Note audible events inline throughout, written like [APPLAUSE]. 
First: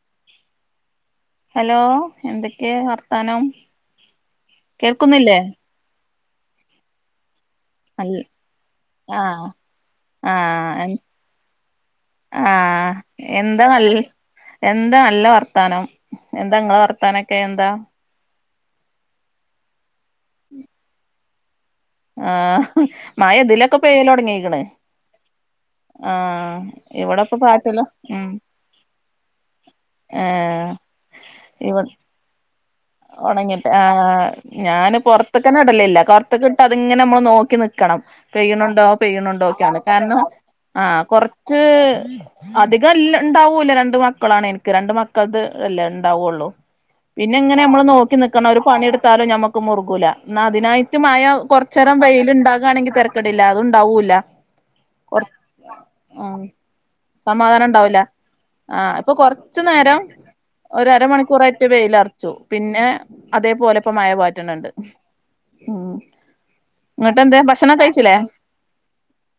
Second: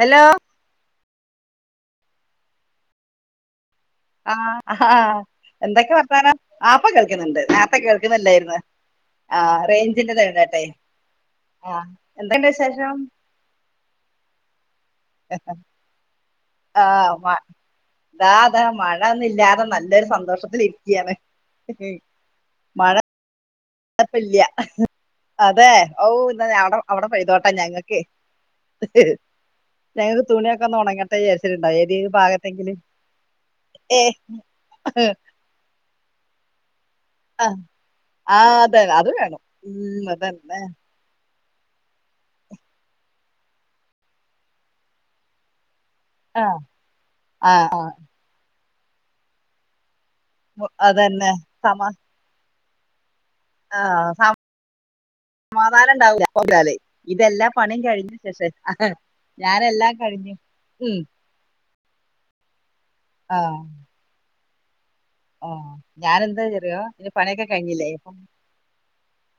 Hello hello എന്തൊക്കെ വർത്താനം ആ ആ കേൾക്കുന്നില്ലേ എന്തൊക്കെ വർത്താനം ആപ്പ കളിക്കുന്നുണ്ട് നല്ല കേൾക്കുന്നല്ലായിരുന്നു ആ ആഹ് റേഞ്ചിന്റെ തഴനാട്ടെ ആഹ എന്താ ന ൽ എന്താ നല്ല വർത്താനം എന്താ ഇങ്ങളെ ആഹ് മ വർത്താനൊക്കെ എന്താ ഇതാ അതാ മഴൊന്നും ഇല്ലാതെ നല്ലൊരു സന്തോഷത്തിരിക്കയാണ് ആഹ് മഴ ഇതിലൊക്കെ പെയ്യല് ഇപ്പ ഇല്ല തൊടങ്ങീക്ക്ണ് അതെ ഔ ന്നാ അവടെ അവട ഇവിടെപ്പൊ പൈതോട്ടാ പാറ്റല് ഞങ്ങൾക്ക് ഉം ഹ് ദയവ് തുണിയൊക്ക ഏഹ് ന്നൊ ണങ്ങട്ടെ വിചാരിച്ട്ട്ണ്ടാ ഇവ ഏതെങ്കിലും ഭാഗത്തെങ്ക്ല് ഞാന് പോർത്ക്കന്ന ഇടലില്ല പോർത്തിക്കിട്ട അതിങ്ങനെ നമ്മള് നോക്കി ആഹ് നിക്കണം ആഹ് അതെ പെയ്യ്ണ്ണ്ടോ അത് വേണം പെയ്യ്ണ്ണ്ടോക്കെയാണ് ഉം കാരണം അതന്നെ ആ കൊറ ഇച്ച് അധികംല്ല ഉണ്ടാവൂല രണ്ട് മക്കളാണ് എനിക്ക് രണ്ട് മക് തത് എല്ലാം ഉണ്ടാവയുള്ളൂ ആഹ് ഇങ്ങനെ ആഹ് നമ്മള് ആഹ് നോക്കി നിക്കണം ഒരു പണിയെടുത്താലും ഞമ്മക്ക് മുറുകൂല ന്ന അതിനായിട്ട് മഴ അതന്നെ സമ കൊറചേരം വെയിൽണ്ടാകാണെങ്കിൽ തരക്കടില്ല ആഹ് അത്ണ്ടാവൂല്ല സമ കൊറ് സമാധാനം ഉണ്ടാവ ഇതെല്ലാം പണിയും ഉണ്ടാവൂല കഴിഞ്ഞ ശേഷേ ഞാനെല്ലാം കഴിഞ്ഞു ഉം ഒരമണിക്കൂറായിറ്റ വെയില അറച്ചു പിന്നെ അതേപോലെ ഇപ്പോ മഴപാറ്റണുണ്ട് ആ ഞാനെന്താ ചെറിയോ ഇനി എന്തേ പണിയൊക്കെ ഭക്ഷണം കഴിഞ്ഞില്ലേ കഴിച്ചില്ലേ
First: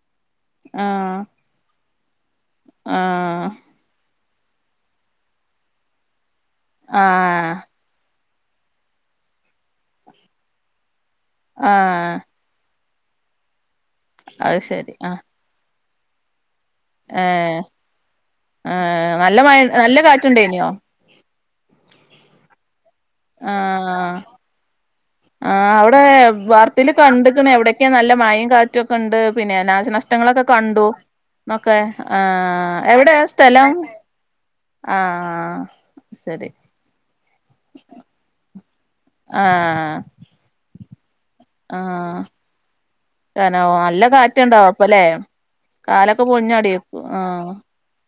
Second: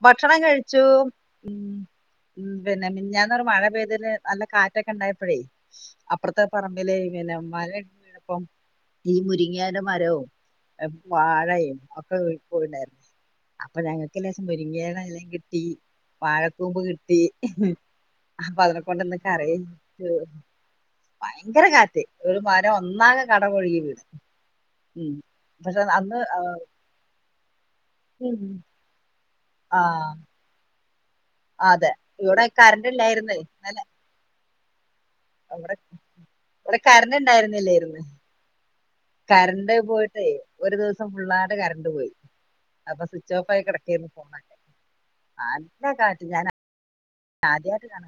ഭക്ഷണം കഴിച്ചു ആ ഉ പിന്നെ ആ മിഞ്ഞാന്നൊരു മഴ പെയ്തതിന് നല്ല കാറ്റൊക്കെ ഉണ്ടായപ്പഴേ അപ്പറത്തെ പറമ്പിലേ ആ പിന്നെ മഴയൊക്കെ ഉണ്ടയപ്പം ഈ മുരിങേന്റെ മരവും വാഴ ആ ഒക്കെ പോയിണ്ടായിരുന്നു അപ്പൊ ഞങ്ങൾക്ക് ലേശം അത് ശരി ആ മുരിങ്ങയണല്ലെങ്കിൽ [UNINTELLIGIBLE] വാഴക്കൂമ്പ് കിട്ടി ഏ അപ്പൊ ഏ അതിനെ കൊണ്ട് ഇന്ന് നല്ല മഴ നല്ല കറിവെച്ചു കാറ്റുണ്ടേനിയോ ഭയങ്കര കാറ്റ് ഒരു മരം ഒന്നാകെ കടപൊഴുകി വീണ് ഉം ആഹ് പക്ഷെ അവിടെ അന്ന് വാർതീല് കണ്ട്ക്ക്ണ് എവിടൊക്കെ നല്ല മഴി കാ റ്റൊക്കെ ഉണ്ട് പിന്നെ ആഹ് നാശനഷ്ടങ്ങളൊക്കെ കണ്ടു ന്നൊക്കെ അതെ ആ ഇവിടെ കറണ്ട് എവിടെയാ ഇല്ലായിരുന്നേ സ്ഥലം ഇന്നലെ ആഹ് ആ ഇവിടെ ശരി ഇവിടെ കാരണ്ട് ഉണ്ടായിരുന്നില്ലേയിന്ന് കരണ്ട് ആഹ് പോയിട്ടേ ഒരു ദിവസം ഫുള്ളാണ്ട് കറണ്ട് പോയി ആഹ് അപ്പൊ സ്വിച്ച് ഓഫ് ആയി നല്ല കിടക്കായിരുന്നു ഫോണൊക്കെ കാറ്റുണ്ടാവോ അപ്പലെ കാലൊക്കെ പൊഴിഞ്ഞാടിയോ? ആദ്യയിട്ട് കാണ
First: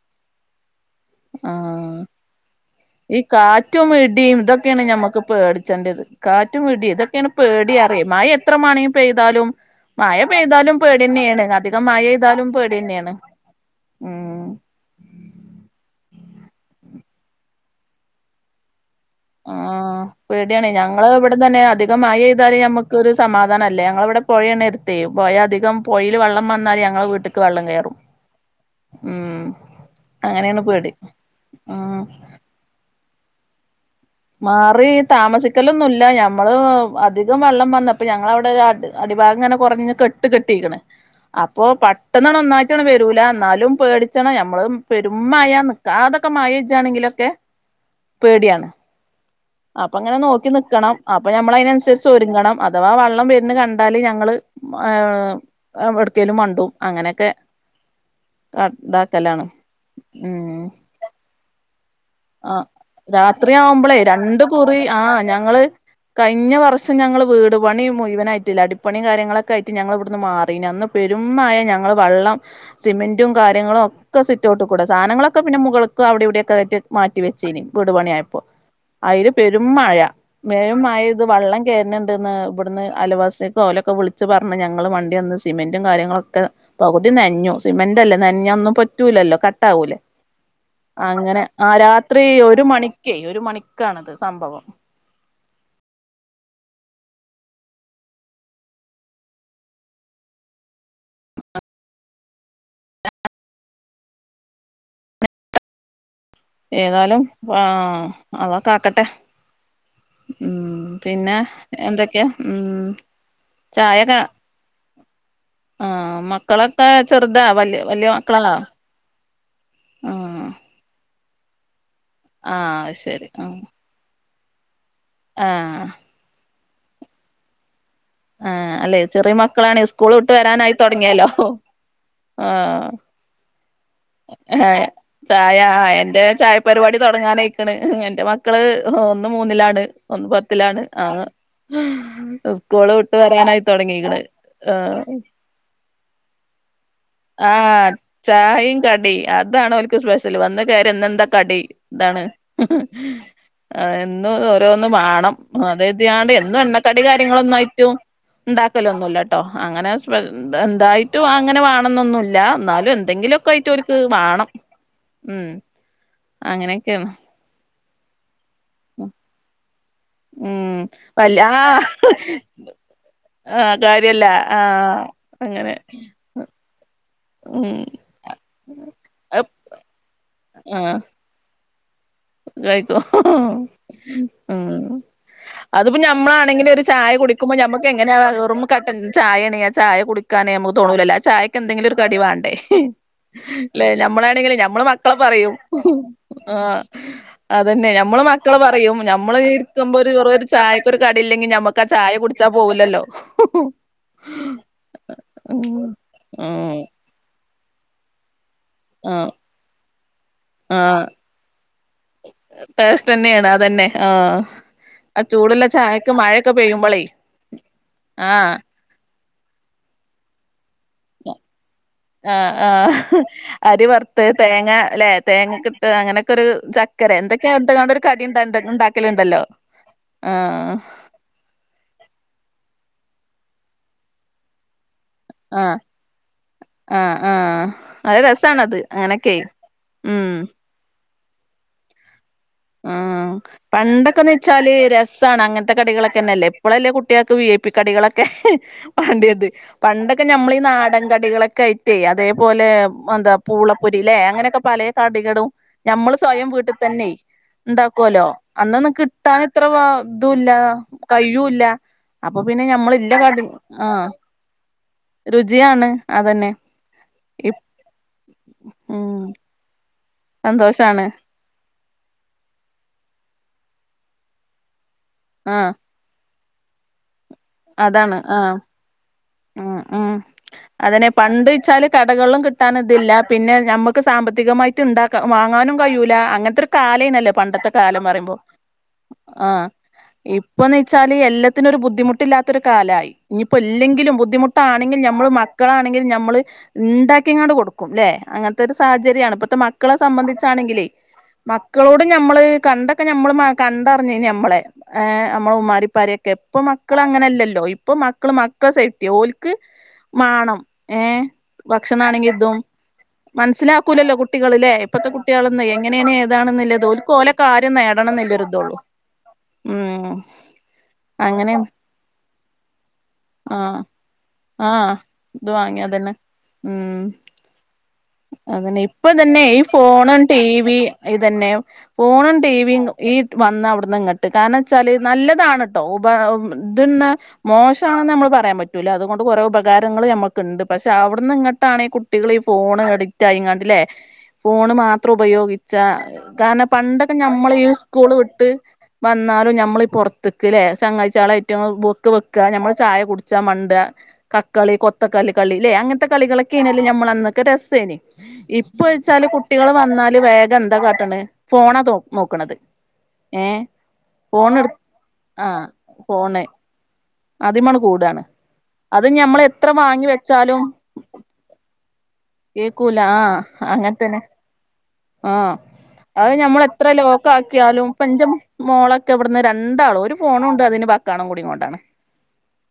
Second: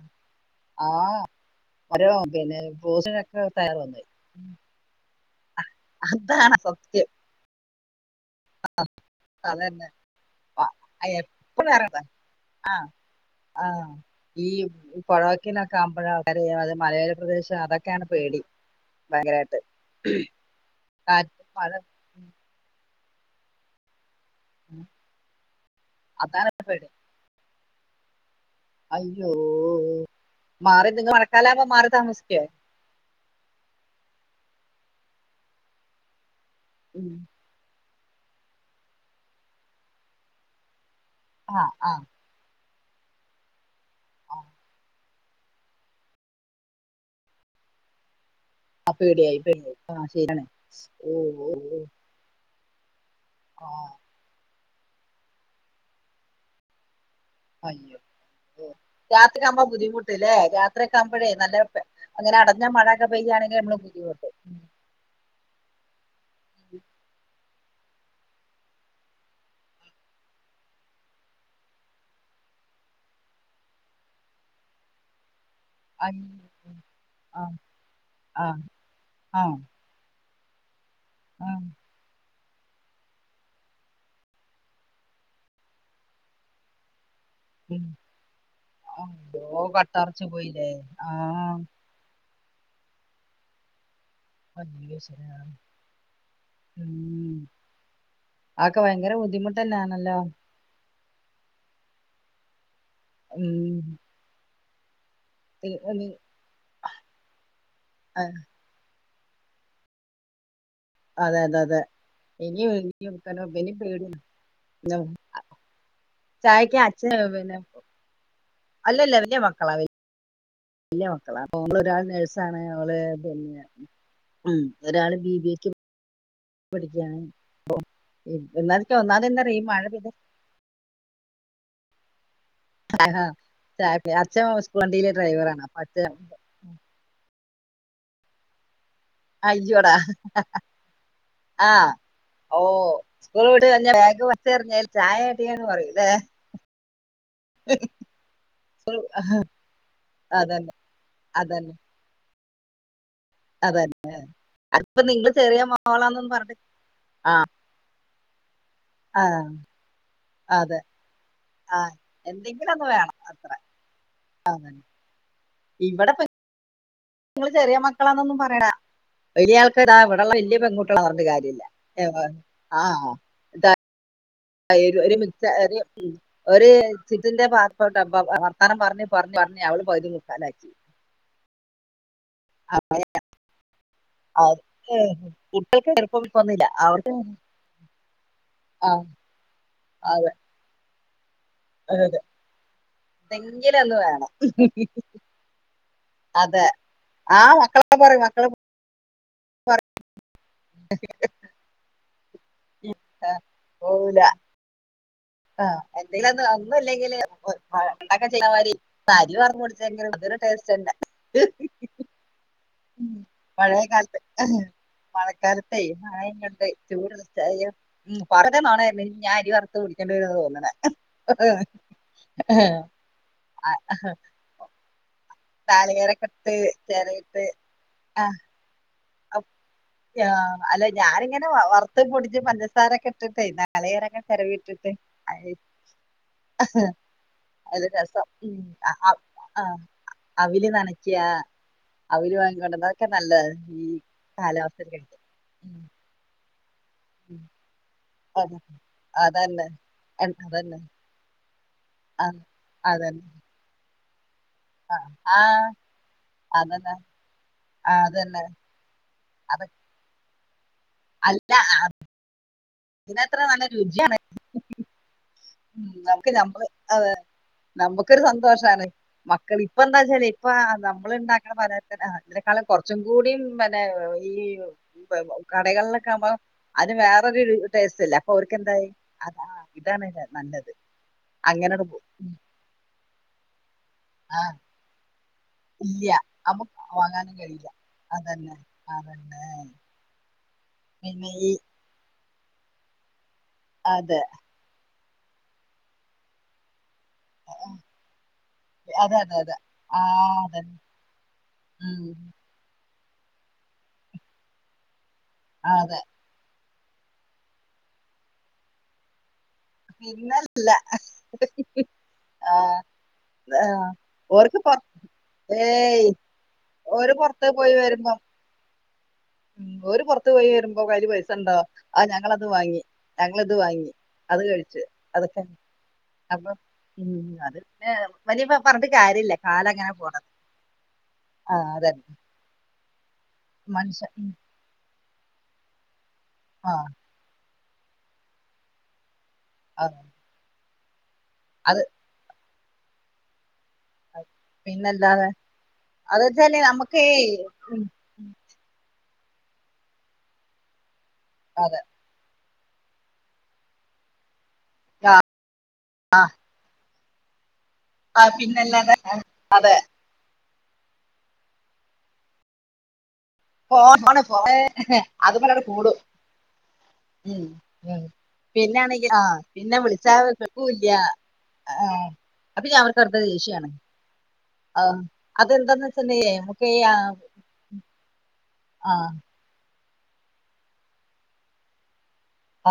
ആ ആഹ് ഓരോ രോഗിയാന്നല്ലപ്പോ ഈ കാറ്റും ഇടിം ഇതൊക്കെയാണ് ഞമ്മക്ക് പേടിച്ചേണ്ടത് അതാണ് കാറ്റും ഇടി സത്യം ഇതൊക്കെയാണ് പേടിയാറെ മയ യത്രമണയും പെയ്താലും അതന്നെ മയ പെയ്താലും പേടിന്നെയാണ് എപ്പോഴും അധികം മയ യ്താലും പേടിന്നെയാണ് ആ ഉം ഈ പുഴവക്കിനൊക്കെ ആവുമ്പഴ അവര അത് മലയോല പ്രദേശം അതൊക്കെയാണ് പേടി ആ ഭയങ്കരമായിട്ട് പേടിയാണ് ഞങ്ങള് ഇവിടെ കാറ്റും തന്നെ അധികം മഴ മയയ്താല് ഞമ്മക്ക് ഒരു സമാധാന അല്ലേ ഞങ്ങള ഇവിടെ പൊയണ്ണരുത്തെ പോയീൽ അധികം പുഴൽ വെള്ളം അതാണ് വന്നാല് പേടി ഞങ്ങളെ വീട്ടക്ക് വെള്ളം കയറും അയ്യോ ഉം അങ്ങനേണ് മാറി പേടി നിങ്ങൾ മഴക്കാലാകുമ്പോ മാറി ആഹ് താമസിക്കേ മാറി താമസിക്കലൊന്നുല്ല ഞമ്മള് അധികം വെള്ളം വന്നപ്പൊ പ്പൊ ഞങ്ങളവിടെ ഒരു അടിഭാഗം ഇങ്ങനെ കുറഞ്ഞ കെട്ട് കെട്ടിക്ക്ണ് ആ അപ്പോ ആ പെട്ടെന്ന് ഒന്നായി വരൂല എന്നാലും പേടിച്ചണ ആ, നമ്മളും പെരും മയ നിക്കാതൊക്കെ മയ ജാണെങ്കിലൊക്കെ പേടിയാണ് അ പേടിയായിപ്പ അപ്പൊ ആ ശരിണേ ഓ ഓ ഓ ചൊരുങ്ങണം അഥവാ വെള്ളംവര്ന്ന് ആ കണ്ടാല് ഞങ്ങള് എവ്ട്ക്കേലും മണ്ടും അങ്ങനെയൊക്കെ അയ്യോ രാത്രി ഇതാക്കലാണ് ആവുമ്പ ബുദ്ധിമുട്ട് ല്ലേ ഉം രാത്രിയൊക്കെ ആവുമ്പോഴേ നല്ല അങ്ങനെ ആ അടഞ്ഞ മഴൊക്കെപെയ്യാണെങ്കിൽ രാത്രിയാവുമ്പളേ നമ്മള്ബുദ്ധി മുട്ടും രണ്ട് കുറി ആ ഞങ്ങള് കഴിഞ്ഞ വർഷം ഞങ്ങൾ വീട് പണി മുഴുവനായിട്ടില്ല അടിപ്പണിയും കാര്യങ്ങളൊക്കെ ആയിട്ട് ഞങ്ങൾ ഇവിടുന്ന് മാറിനിം അന്ന് പെരുംമഴ ഞങ്ങൾ വെള്ളം സിമെന്റും കാര്യങ്ങളും ഒക്കെ സിറ്റോട്ട്കൂടെ സാധനങ്ങളൊക്കെ പിന്നെ മുകള് അവിടെ അയ്യോ. ഇവിടെയൊക്കെ മാറ്റി ആ വെച്ചീനി വീടുപണിയായപ്പോ ആ അതില് ആ പെരും മഴ മേ ആ, മഴപെയ്തുവെള്ളം കയറണ്ട്ന്ന്. ഇവിടുന്ന് അലവാസക്ക്ലൊക്കെ വിളിച്ച് പറഞ്ഞ് ഞങ്ങൾ വണ്ടിവന്ന് സിമെന്റും കാര്യങ്ങളൊക്കെ പകുതി നൻഞ്ഞു ഉം. സിമെന്റ്ല്ലേ നൻഞ്ഞ ഒന്നും പറ്റൂലല്ലോ അയ്യോ കട്ട ആവൂലേ കട്ടറച്ചു പോയില്ലേ ആ അങ്ങനെ ആ രാത്രി ഒരു മണിക്കെ ഒരു മണിക്കാണത് സംഭവം. ആഹ് ശരി ആക്കെ ഭയങ്കര ബുദ്ധിമുട്ടാണല്ലോ. [INAUDIBLE] [INAUDIBLE] ഏതായാലും ആ അള്ളകാകട്ടെ ഉ. പിന്നെ അതെ അതെ അതെ എന്തൊക്കെ ഇനി ചായൊക്കെ ത ഉം ആഹ് മക്കളൊക്കെ ചെറുതാ വലിയ വലിയ മക്കളാ. അല്ലല്ല വല്യമക്കളാ. ആ വലിയമക്കളാ അപ്പൊരാൾ ആ നേഴ്സാണ് ഓള് ശരി ആ പിന്നെ ഉം ഒരാള് ബി ആ ബി എക്ക് പഠിക്കാണ്. ഇ ഇന്നാക്കെ ഒന്നാതിന്നാറീ മഴ. ഇട്ട് വരാനായി തുടങ്ങിയാലോ ആഹ. ഹ അച്ഛ സ്കൂൾ വണ്ടീലെ ചായ ഡ്രൈവറാണ് അപ്പൊ അച്ഛൻ എന്റെ ചായ പരിപാടി തുടങ്ങാനായിക്കണ് എന്റെ മക്കള് ഒന്ന് മൂന്നിലാണ് ഒന്ന് പത്തിലാണ് ആ. ആഹ് ഓ സ്കൂൾ വിട്ട് ബേക് തൊടങ്ങീക്ക്ണ് വേഗ വലിച്ചറിഞ് ആഹ് ചായകാട്ടി പറൂല്ലേ? ആഹ ചായയും കടി അതാണ് ഓൽക്ക് സ്പെഷ്യൽ വന്ന് അതന്നെ കയറിയഇന്നന്താ കടി അതന്നെ എന്താണ് ഹ്ഹ്. ആ അതന്നെ എന്നും ഓരോന്ന് അതിപ്പോ നിങ്ങൾ വാണം ചെറിയ അതാണ് കരുതിങ്ങാൽ മോളാന്നൊന്നും എന്നും പറഞ്ഞിട്ട് എണ്ണക്കടി കാര്യങ്ങളൊന്നുംയായിട്ട്. ഉണ്ടാക്കല് ആ ഒന്നുല്ലട്ടോ അങ്ങനെ സ്പെ അതെ എന്തായിട്ടും അങ്ങനെ വാ ആ ന്നുല്ല എന്തെങ്കിലും ഒന്ന് ന്നാലു വേണം എന്തെങ്കിലുക്കെ അത്ര ആയിട്ട് ഓർക്ക് വാണം ഉ. അങ്ങനെയൊക്കെയാണ്. നിങ്ങള് ചെറിയ മക്കളാന്നൊന്നും പറയടാ വലിയ ആൾ ഇവി വലിയ ഉം പെൺകുട്ടികൾ അവരു വല്യ ആ കാര്യല്ല ആ. ആ ത കാര്യല്ല ആ മ ഒരു അങ്ങനെ രു ഒരു ചിതിന്റെ ഉം ഭാഗത്തോട്ട വർത്താനം പറഞ്ഞഞ് പറഞ്ഞഞ് പറഞ്ഞഞ് അവള് പോയത്. ആഹ ആയിക്കോ ഹ്ഹ്. ഉം കുട്ടികൾക്ക് അതിപ്പോ ഇപ്പൊന്നുമില്ല നഞമ്മളാണെങ്കിലും ഒരു അവർക്ക് ചായ കുടിക്കുമ്പോമ്മക്ക് എങ്ങനെയ വെറും കട്ട ആ ചായയാണ് ചായ അതെ കുടിക്കാനേ നമുക്ക് തോന്നൂല ചായ ക എന്തെങ്കിലും ഒരു അതെ കടിവാണ്ടേ എന്തെങ്കിലും അല്ലെ ഒന്ന് വേണം നമ്മളാണെങ്കിഞമ്മള് മക്കളെ പറയും. ആ അതെ ആഹ് അതന്നെ മക്കളെ ഞമ്മള് പറയും മക്കളെ. പറയും നമ്മള് ഇരിക്കുമ്പോ ഒരു ചായ ഒരു ചായക്കൊരു കടയില്ലെങ്കിൽ നമുക്ക് ആ ചായ കുടി ച്ചാ പോവലല്ലോ. പറയും ആഹ എന്തെങ്കിലും ഒന്നു ഒന്നു ഇല്ലെങ്കില് ഉണ്ടൊക്കെ ചെയ്ത മാതിരി ആ പരി പറഞ്ഞു പിടിച്ച ഭന ഇതൊരു ടേസ്റ്റ്ല്ല [UNINTELLIGIBLE] ടേസ്റ്റ്തന്നെയാണ് അതന്നെ ആഹ. മഴക്കാലത്തെ പെയ്യുമ്പളേ മഴങേട്ട്ചൂട്യെടുത്ത് ആഹ് പറിയക്കെ നൊണ ഞാൻ അരിവർ കുടിക്കണ്ടി തോന്നണെ ആ ആഹ അരി വർത്ത് തേങ്ങല്ലെ തേങ്ങ കിട്ട് നാളികേരൊക്കെ അങ്ങനൊക്കെ ഒരു ഇട്ട് ചക്കര ചെരകിട്ട് എന്തൊക്കെയാ എന്തക്കണ്ട ഒരു കടിണ്ടാകി ആഹ് അല്ല ഞാനിങ്ങനെ വർ കുടി പഞ്ചസാരൊക്കെ ഇട്ടിട്ടേ നാളികേരൊക്കെ ചിരവിയിട്ടിട്ട് അ ആഹ് ആഹ് ആഹ് അ അത് രസം രസാണത് അങ്ങനൊക്കെ ആ ഉം അവലി നനച്ച അവര് വാങ്ങികൊണ്ട അതൊക്കെ നല്ലത ഈ വച്ചാല് കാലാവസ്ഥയിൽ കഴിക്കാൻ രസാണ് അങ്ങനത്തെ ഉം കടികളക്കെന്നെയല്ല ഇപ്പോഴല്ലേ കുട്ടികൾക്ക് ഉം വി ഐ പി കടികളൊക്കെ അതെ വേണ്ടിയത് അതന്നെ പണ്ടൊക്കെ എൻ- ഞമ്മളീ അതന്നെ നാടൻ കടികളൊക്കെ ലേ ആഹ് അതേപോലെ അതന്നെ എന്താ പൂളപ്പൊരി ല്ലെ അങ്ങനെയൊക്കെ പലേ ആഹ് കടികളും ആഹ് നഞമ്മള് സ്വയം വീട്ടിൽ അതന്നെ തന്നെ ആഹ് ണ്ടാക്കുല്ലോ അതന്നെ അന്നൊന്നും കിട്ടാനിത്ര അതൊ ഇതൂല്ല അല്ല കയൂല്ല ഇതിനത്ര നല്ല രുചിയാണ് രുചിയാണ് ഉം നമുക്ക് അതന്നെ നമ്മള് അതെ നമക്കൊരു സന്തോഷമാണ് ഉം മക്കള് ഇപ്പ എന്താച്ചാല് ഇപ്പ സന്തോഷാണ് നമ്മള്ണ്ടാ അതിനേക്കാളും കുറച്ചും കൂടിം [UNINTELLIGIBLE] പിന്നെ ഈ [UNINTELLIGIBLE] ആഹ് കടകളിലൊക്കെ ആവുമ്പോ അതിന് വേറൊരു ടേസ്റ്റല്ലേ അതാണ് അപ്പൊ ആഹ് ഓർക്കെന്തായി ആഹ് ഉം ഇതാണ് ഉം നല്ലത് അങ്ങനട് പോയി ട്ടാന് ഇതില്ല പിന്നെ നമ്മക്ക് സാമ്പത്തികമായിട്ട്ണ്ടാക്ക വാങ്ങാനും ഇല്ല കഴൂല അങ്ങൻത്തൊരു നമുക്ക് കാലൈന്നല്ലോ വാങ്ങാനും കഴിയില്ല പണ്ടത്തെ കാലം പറയുമ്പോ അതന്നെ അതന്നെ ആഹ് ഇപ്പ് പ്പൊന്നെച്ചാല് പിന്നെ ഈ എല്ലാത്തിനും ഒരു ബുദ്ധിമുട്ടില്ലാത്തൊരു കാലയി ഇനിയിപ്പൊ ഇല്ലെങ്കിലും അതെ മുട്ടാണെങ്കിൽ നമ്മള് മക്കളാണെങ്കി നമ്മള്ണ്ടാക്കി ക്കിങാട് കൊടുക്കും അല്ലെ അങ്ങനത്തെ ഒരു അതെ സാഹചര്യണ് അതെ ഇപ്പത്തെ അതെ മക്കളെ ആ അതന്നെ സംബന്ധിച്ചാണെങ്കിലേ മക്കളോട് ഉം ഞമ്മള് കണ്ട ഒക്കെ നമ്മള് മ കണ്ടറിഞ്ഞ് ഞമ്മളെ ഏ നമ്മളെ അതെ ഉമ്മാരിപ്പരിയൊക്കെ പ്പൊ മക്ക മക്കള് അങ്ങനെല്ലല്ലോ ഇപ്പം മക്കള് മക്കള് സേഫ്റ്റി ഓൽ ക് പിന്നെ മാണം ഏഹ് ആ ഭക്ഷണാണെങ്കിതും ആ, മനസ്സിലാക്കൂലല്ലോ കുട്ടികള് ഓർക്ക് പുറ- ഇപ്പഴത്തെ കുട്ടികള്ന്ന് ഏയ് എങ്ങനെയാണ് ഏതാണെന്നല്ലത് ഓര് ഒരുല പൊറത്ത് പോയി കാര്യം നേടണം വരുമ്പം എന്നുല്ലൊരുതോള്ളൂ ഉം ഓര് പൊർത്ത് പോയി വരുമ്പോ കയ്യില് പൈസണ്ടോ അങ്ങനെയാണ് ആ ഞങ്ങളത് വാങ്ങി ഞങ്ങള്ത് ആഹ് വാങ്ങി അത് കഴിച്ചു ആഹ് അതെനെ ഇത് വാങ്ങിയതന്നെ അപ്പൊ ഉം അതന്നെ അതന്നെ ഇപ്പൊതന്നെ ഈ ഫോണും ടി വി ഇതന്നെ ആ അതന്നെ ഫോണും ടിവി ഈ വന്ന മനുഷ്യ അവിട്ന്നിങ്ങട്ട് ഉം കാരണംച്ചാല് നല്ലതാണ്ട്ടോ ഉപ ആ ഇതിന്ന മോശാണ്ന്ന് നമ്മള് പറയാൻ പറ്റൂല്ല അതുകൊണ്ട് കൊറേ അതെ ഉപകാരങ്ങള് നമ്മൾക്കുണ്ട് പക്ഷേ അവിടുന്നി അത് ങ്ങട്ടാണ് ഈ കു കുട്ടികള് ഈഫോണ് അഡിക്റ്റാ യിങ്ങാണ്ടില്ലേ ഫോണ് മാത്രം പിന്നല്ലാതെ ഉപയോഗിച്ച അത് വെച്ചാല് കാരണം നമുക്ക് പണ്ടൊക്കെ ഞമ്മള് ഉം സ്കൂള് വിട്ട് വന്നാലും നമ്മളീ പുറത്തക്ക്ല്ലേ ചെങ്ങായ്ച്യാളേറ്റ് അതെ [UNINTELLIGIBLE] നമ്മള് ചായ കുട്ച്ചാ മണ്ടാ കക്കളി കൊത്തക്കല്ല്കളി അല്ലെ അങ്ങൻത്തെ കളികളൊക്കെ ക്കെയ്നല്ലൊ നമ്മൾന്നൊക്കെ രസൈനി ആ പിന്നല്ലാതെ ഇപ്പ്യ്ച്ചാല് കുട്ടികള് വന്നാല് വേഗം എന്താ കാട്ടണ് ഫോണാ നോക്ക്ണത് ഫോണ് [UNINTELLIGIBLE] ആ അത്‌മ്മലങ്ങട് കൂടും ഫോണ് ഉം. അതിമണ് കൂടാണ് അത് പിന്നാണെങ്കി ആഹ് ഞമ്മള് എത്ര പിന്നെ വാങ്ങി വെച്ചാലും വിളിച്ചാകിട്ടൂല്ല്യ ആഹ് അപ്പൊ ഞ്ഞി അടുത്തത് കേക്കൂല അവർക്കറുത ദേഷിയാണ് ആഹ് അത് ഞമ്മള് നമുക്ക് ഈ എത്ര ആ ലോക്കാക്കിയാലും പ്പന്റെ മോ ആ മോളൊക്കെ ഇവിടന്ന് രണ്ടാളും ഒരു ഫോണൂണ്ട് അതിന് വക്കാണം കൂടികാണ്ടാണ്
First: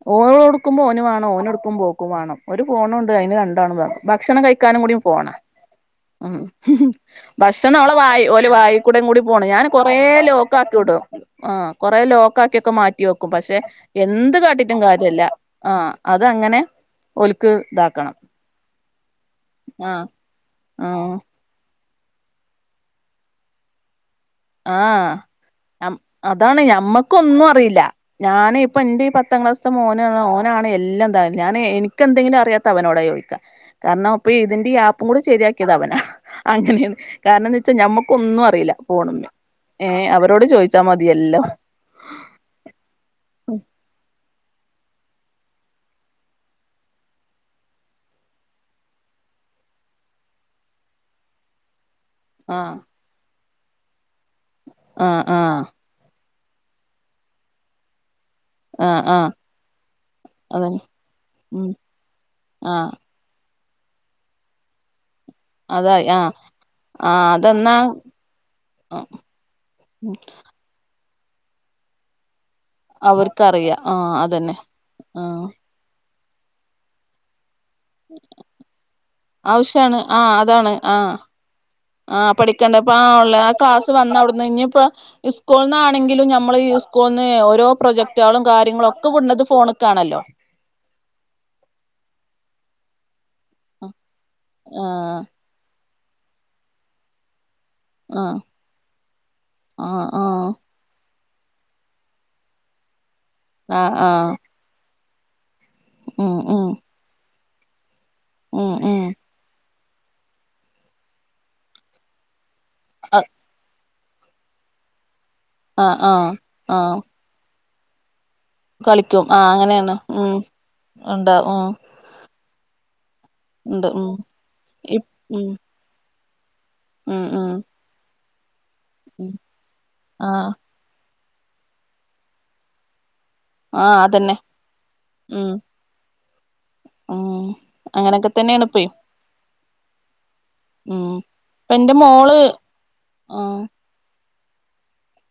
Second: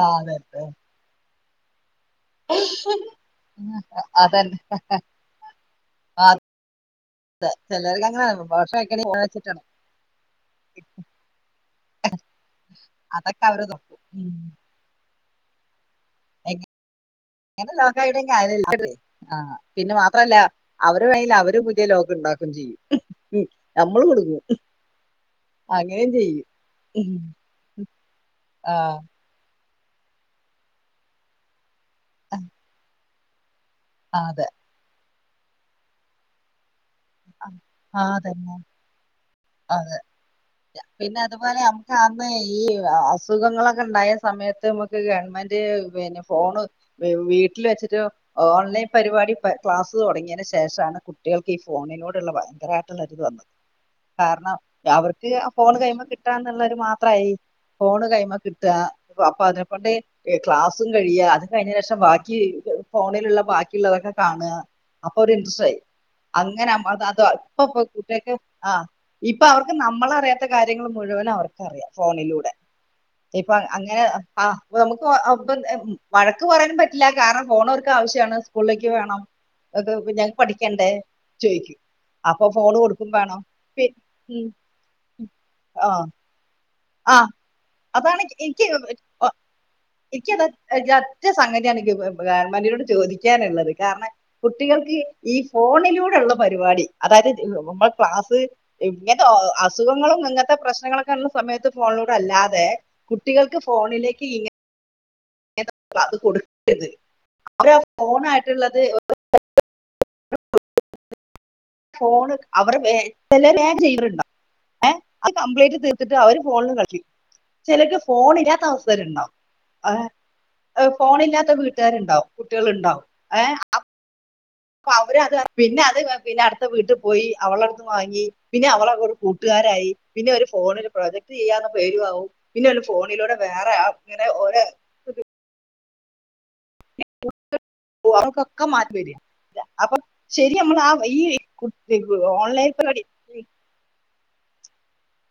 ആ അതെ ഓള്ട്ടുക്കുമ്പോ ഓന് വാണം ഓന്ട്ക്കുമ്പോ ഒക്കും വാണം ഒരു ഫോണൂണ്ട് അതിന് രണ്ടാണ് ഭക്ഷണം അതന്നെ കഴിക്കാനും കൂടിം ഫോണാ ആ ഉം. ഭക്ഷണം ഓളെ ചിലർക്ക് വായി അങ്ങനെ ഓലെ ഭക്ഷണം വെക്കണ വായിക്കൂടേയും കൂടി പോണം വെച്ചിട്ടാണ് ഞാൻ കൊറെേ ലോക്കാക്കിടും ആഹ് കൊറേ ലോക്കാ ക്കിയൊക്കെ മാറ്റി വെക്കും അതൊക്കെ പക്ഷേ അവര് നോക്കും എന്ത് കാട്ടീട്ടും കാര്യല്ല ആഹ് അതങ്ങ ങ്ങനെ എങ്ങനേ ലോക്കായിട്ടും കാര്യല്ല [UNINTELLIGIBLE] ആഹ് പിന്നെ ആഹ് മാത്രല്ല അവര് ആഹ് കയില് അവര് പുതിയ ലോക് ണ്ടാക്ക ക്കും ചെയ്യും നമ്മള് കുടുങ്ങും ആഹ് അം അതാണ് ഉം ഞമ്മക്കൊന്നും അറിയില്ല ഞാന് ആ ഇപ്പ ഇന്റെ പത് ത്താം ക്ലാസ്ത്ത മോനാ ഓനാണ് എല്ലാം താ ഞാന് എനിക്കെന്തെങ്കിലും അറിയാത്ത അവനോട് ചോദിക്കാ കാരണം പ്പൊ അതെ ഇതിന്റെ ഈ ആപ്പും കൂടെ ശരിയാക്കിയത് അവനാ അങ്ങനെണ്‌ കാരണംന്താച്ചാ ആ ഞമ്മക്കൊന്നും അതന്നെ അറിയില്ല ഫോണ്‌മ്മേ ഏ അവരോട് ചോയിച്ചാ മതിയെല്ലാം. ആതെയ് ഈ അസുഖങ്ങളൊക്കെണ്ടായ സമയത്ത് നമുക്ക് ഗവൺമെന്റ് പിന്നെ ഫോണ് വീട്ടില് വെച്ചിട്ട് ഓൺലൈൻ പരിപാടി പ ക്ലാസ്സ് തുടങ്ങിയതിന് ശേഷാണ് കുട്ട്യാൾക്ക് ഈ ഫോണിനോടുള്ള ആഹ് ഭയങ്കരമായിട്ടുള്ള ഒരുത് വന്നു കാരണം ആഹ് അവർക്ക് ആ ആഹ് ഫോണ് കയ്യുയുമ്മ കിട്ടാന്ന്ള്ളൊരു മാത്രമായി ഫോണ് കയ്മ്മ കി താ ആഹ് ആഹ് അപ്പൊ അതിനെക്കൊണ്ട് ഏഹ് അതന്നെ ക്ലാസ്സും കഴിയാ അത് ഉം കഴിഞ്ഞെന്റെഷം ബാക്കി ആഹ് ഫോണിലുള്ള ബാക്കിയുള്ളതൊക്കെ കാണ അപ്പൊ ഓര് ഇൻസ്ട്രറ്റ് ആയി അതായി ആഹ് അങ്ങനെ അമ്മക്കത് ആഹ് ഇപ്പൊ അതെന്നാ ഇപ്പൊ കുട്ട്യാക്ക് ആ ഇപ്പ അവർക്ക് നമ്മളറിയാത്ത കാര്യങ്ങള് മുഴുവനും അവർക്കറിയാം ഫോണിലൂടെ ഇപ്പൊ അ അവർക്കറിയാം അങ്ങനെ ആഹ് ആ അതന്നെ വെ നമുക്ക് ആഹ് ആപ്പ് എ വഴക്ക് പറയാനും പറ്റില്ല കാരണം ഫോണോര് ക്കാവശ്യാണ് സ്കൂളിലേക്ക് വേണം ക്കെ ആവശ്യാണ് പിന്നെ ആഹ് ഞങ്ങക്ക് അതാണ് പഠിക്കണ്ടേ ആഹ് ചോയിക്കും ആഹ് പഠിക്കണ്ടേ അപ്പാ ഓൺ ആ ക്ലാസ് വന്ന അവിടന്ന് ഇനിയിപ്പോ ആ സ്കൂള്ന്നാണെങ്കിലും നമ്മള് ഈ ഇൻക് ആ തോന്ന് ഓരോ അതാണ് പ്രോജക്ടാളും എനിക്ക് കാര്യങ്ങളൊക്കെ വിട്ണത് ഫോണക്കാണല്ലോ [UNINTELLIGIBLE] ഒറ്റ സംഗതിയാണ് ഗിവ് ആ ഗവൺമെന്റിനോട് ചോദിക്കാനുള്ളത് കാരണം കുട്ടികൾക്ക് ആഹ് ഈ ഫോണിലൂടെ ഉള്ള പരിപാടി അതായത് ഇമ്മ ആഹ് ക്ലാസ് ഇങ്ങനെ ആഹ് അസുഖങ്ങളൊന്നും ആഹ് ഇങ്ങനത്തെ പ്രശ്നങ്ങളൊക്കെ ഇള്ള സമയത്ത് ഫോണിലൂടെ അല്ലാതെ കുട്ടികൾക്ക് ആഹ് ഫോണിലേക്ക് ആഹ് ഇങ്ങനെ ഇങ്ങ അത് ഉം ഉം കൊടുക്കരുത് അവര് ഫോണ് ഉം ആയിട്ടുള്ളത് ഉം [UNINTELLIGIBLE] ഫോണ് അവർ [UNINTELLIGIBLE] അത് കംപ്ലീറ്റ് ആഹ് തീർത്തിട്ട് ആഹ് അവര് ഫോണിലും ആഹ് കളിചിരിക്കും ചിലക്ക് ഫോണില് കളിക്കും ആഹ് അങ്ങനേണ് ഉം എ ഫോണില്ലാത്ത ഉണ്ടാവും വീട്ടുകാരുണ്ടാവും കുട്ട്യാള്ണ്ടാവും ഏഹ് ഇണ്ട് ഉം അപ്പൊ ഇപ് അവര് അത് ഉം പിന്നെ അത് പിന്നെ അടുത്ത വീട്ടിൽ ഉം പോയി ഉം അവളടുത്ത്ന്ന് വാങ്ങി പിന്നെ അവളങ്ങോട്ട് ഉം കൂട്ടുകാരായി പിന്നെ ഒരു ആഹ് ഫോണില് പ്രൊജക്ട് ചെയ്യാന്ന പേരും ആവും പിന്നെ ഓല് ഫോണിലൂടെ വേറെ ആ ആഹ് ഇങ്ങനെ അതന്നെ ഓരോ ഉം ഉം അങ്ങനൊക്കെ തന്നെയാണ് ഇപ്പേ [UNINTELLIGIBLE] അപ്പൊ ശെരി നമ്മളാ ഉം ഈ കു ഇപ്പ എന്റെ മോള് ഓൺലൈൻ പരിപാടി ആഹ്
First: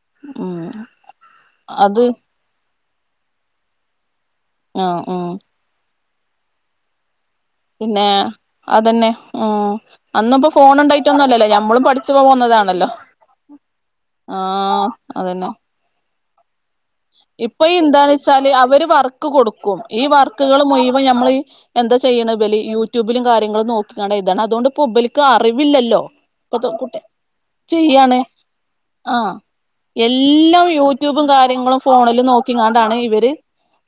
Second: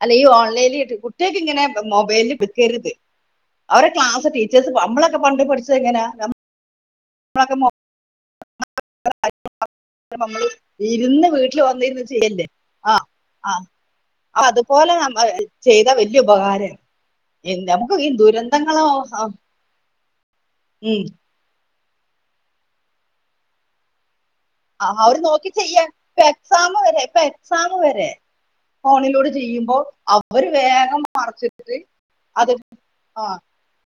അല്ല ഈ ഉം ഓൺലൈനിൽ കുട്ട്യാക്ക് ഇങ്ങനെ അത് മൊബൈല് എൽപ്പിക്കരുത് അവരുടെ ക്ലാസ് ടീ ചേഴ്സ് ഇപ്പൊ ആഹ് നമ്മളൊക്കെ ഉം പണ്ട് പഠിച്ചത് എങ്ങനാ ഞ [INAUDIBLE] പിന്നേ അതെന്നെ ഉം അന്നുംപ്പോ ഫോൺണ്ടായിട്ടൊന്നും ഇരുന്ന് അല്ലല്ലോ ഞമ്മളും പഠി ച്ചോന്നതാണല്ലോ ആഹ് അതുപോലെ നമ്മ അതന്നെ ചെയ്താ വല്ല്യ ഉപകാര ഇപ്പൊ ഈ എന്താ വെച്ചാല് അവര് ആ, വർക്ക് കൊടുക്കും ഈ വർക്കുകൾ ഉം മുയിവം നമ്മൾ എന്താ ചെയ്യ്ണ് ഇബല് യൂട്യൂബിലും കാര്യങ്ങളും നോക്കിക്കാണ്ടെയ്താണ് അതുകൊണ്ട് ഇപ്പൊ അവര് ഇബല്ക്ക് നോക്കി ചെയ്യാ അറിവില്ലല്ലോ ഇപ്പൊ ഇപ്പത്തെ എക്സാം വരെ കുട്ട്യാക്ക്‌ ഇപ്പൊ എക്സാം വരെ ചെയ്യാണ് ഫോണിലൂടെ ആഹ് ചെയ്യുമ്പോ അവര് എല്ലാം വേറെ യൂട്യൂബും കുറച്ച് കാര്യങ്ങളും ഫോൺ ഫോണില് അത് നോക്കിങ്ങാണ്ടാണ് ആ ഇവര്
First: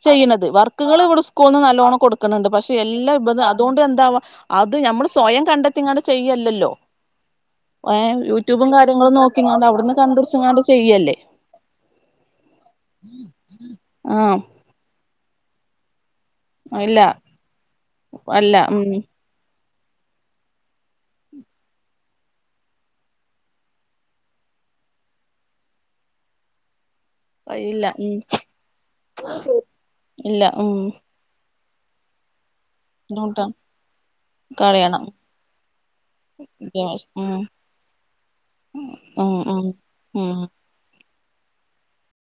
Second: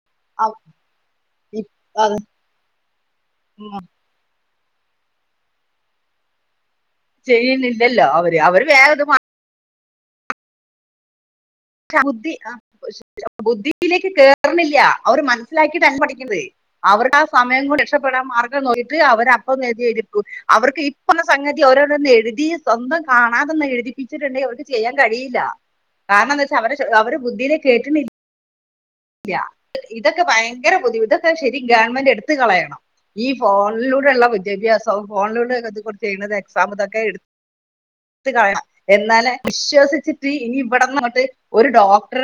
ചെയ്യണത് അവ- വർക്കുകള് ഇവടെ സ്കൂൾന്ന് ഇ- നല്ലോണ്ണം അത് കൊടുക്ണണ്ട് പക്ഷെ എല്ലാം ഇബ അതുകൊണ്ട് ഉം എന്ത ന്താവാ അത് ഞമ്മള് സ്വയം കണ്ടെത്തിങ്ങാണ്ട് ചെയ്യല്ലല്ലോ ചെയ്യുന്നില്ലല്ലോ ഏഹ് അവര് അവര് യൂട്യൂബും വേറെ ഇത് കാര്യങ്ങളും നോക്കിങ്ങോണ്ട് അവിടുന്ന് കണ്ടുടിച്ച്ങ്ങാണ്ട് ചെയ്യല്ലേ ബുദ്ധി ബുദ്ധിയിലേക്ക് ആഹ് കേർണില്ല്യ അവര് മനസ്സിലാക്കിട്ടല്ല പഠിക്കുന്നത് ഇല്ല അവർക്ക് ആ സമയം കൂടി രക്ഷപ്പെടാൻ അല്ല മാർഗം ഉം നോക്കിട്ട് അവര് അപ്പ അത്‌ എയ്തിട്ക്കും അവർക്ക് ഇപ്പള്ള സംഗതി ഓരോരോന്നും എഴുതി സ്വന്തം കാണാതൊന്ന് എഴുതിപ്പിച്ചിട്ട്ണ്ടെങ്കി അവർക്ക് ചെയ്യാൻ കഴിയില്ല കാരണംന്താച്ചാ അവര് അവര ബുദ്ധില് അത്‌ ഇല്ല ഉം കേറ്റ്ണില്ല്യ ഇതൊക്കെ ഇല്ല ഉം ഭയങ്കര ബുദ്ധിമുട്ട ശെരി ഗവൺമെന്റ് എടുത്ത് കളയണം ഈ ബുദ്ധിമുട്ടാണ് ഫോണിലൂടെള്ള വിദ്യാഭ്യാസവും കളയണം ഫോണിലൂടെക്ക ഇത് കൊടുത്ത് ചെയ്യണത് എക്സാം ഇതൊക്കെ എടു ഉം ത്ത് കളയണം എന്നാലെ ഉം ഉം വിശ്വസിച്ചിട്ട് ഉം ഇനി ഇവിടന്നങ്ങട്ട് ഒരു ഡോക്ടറെ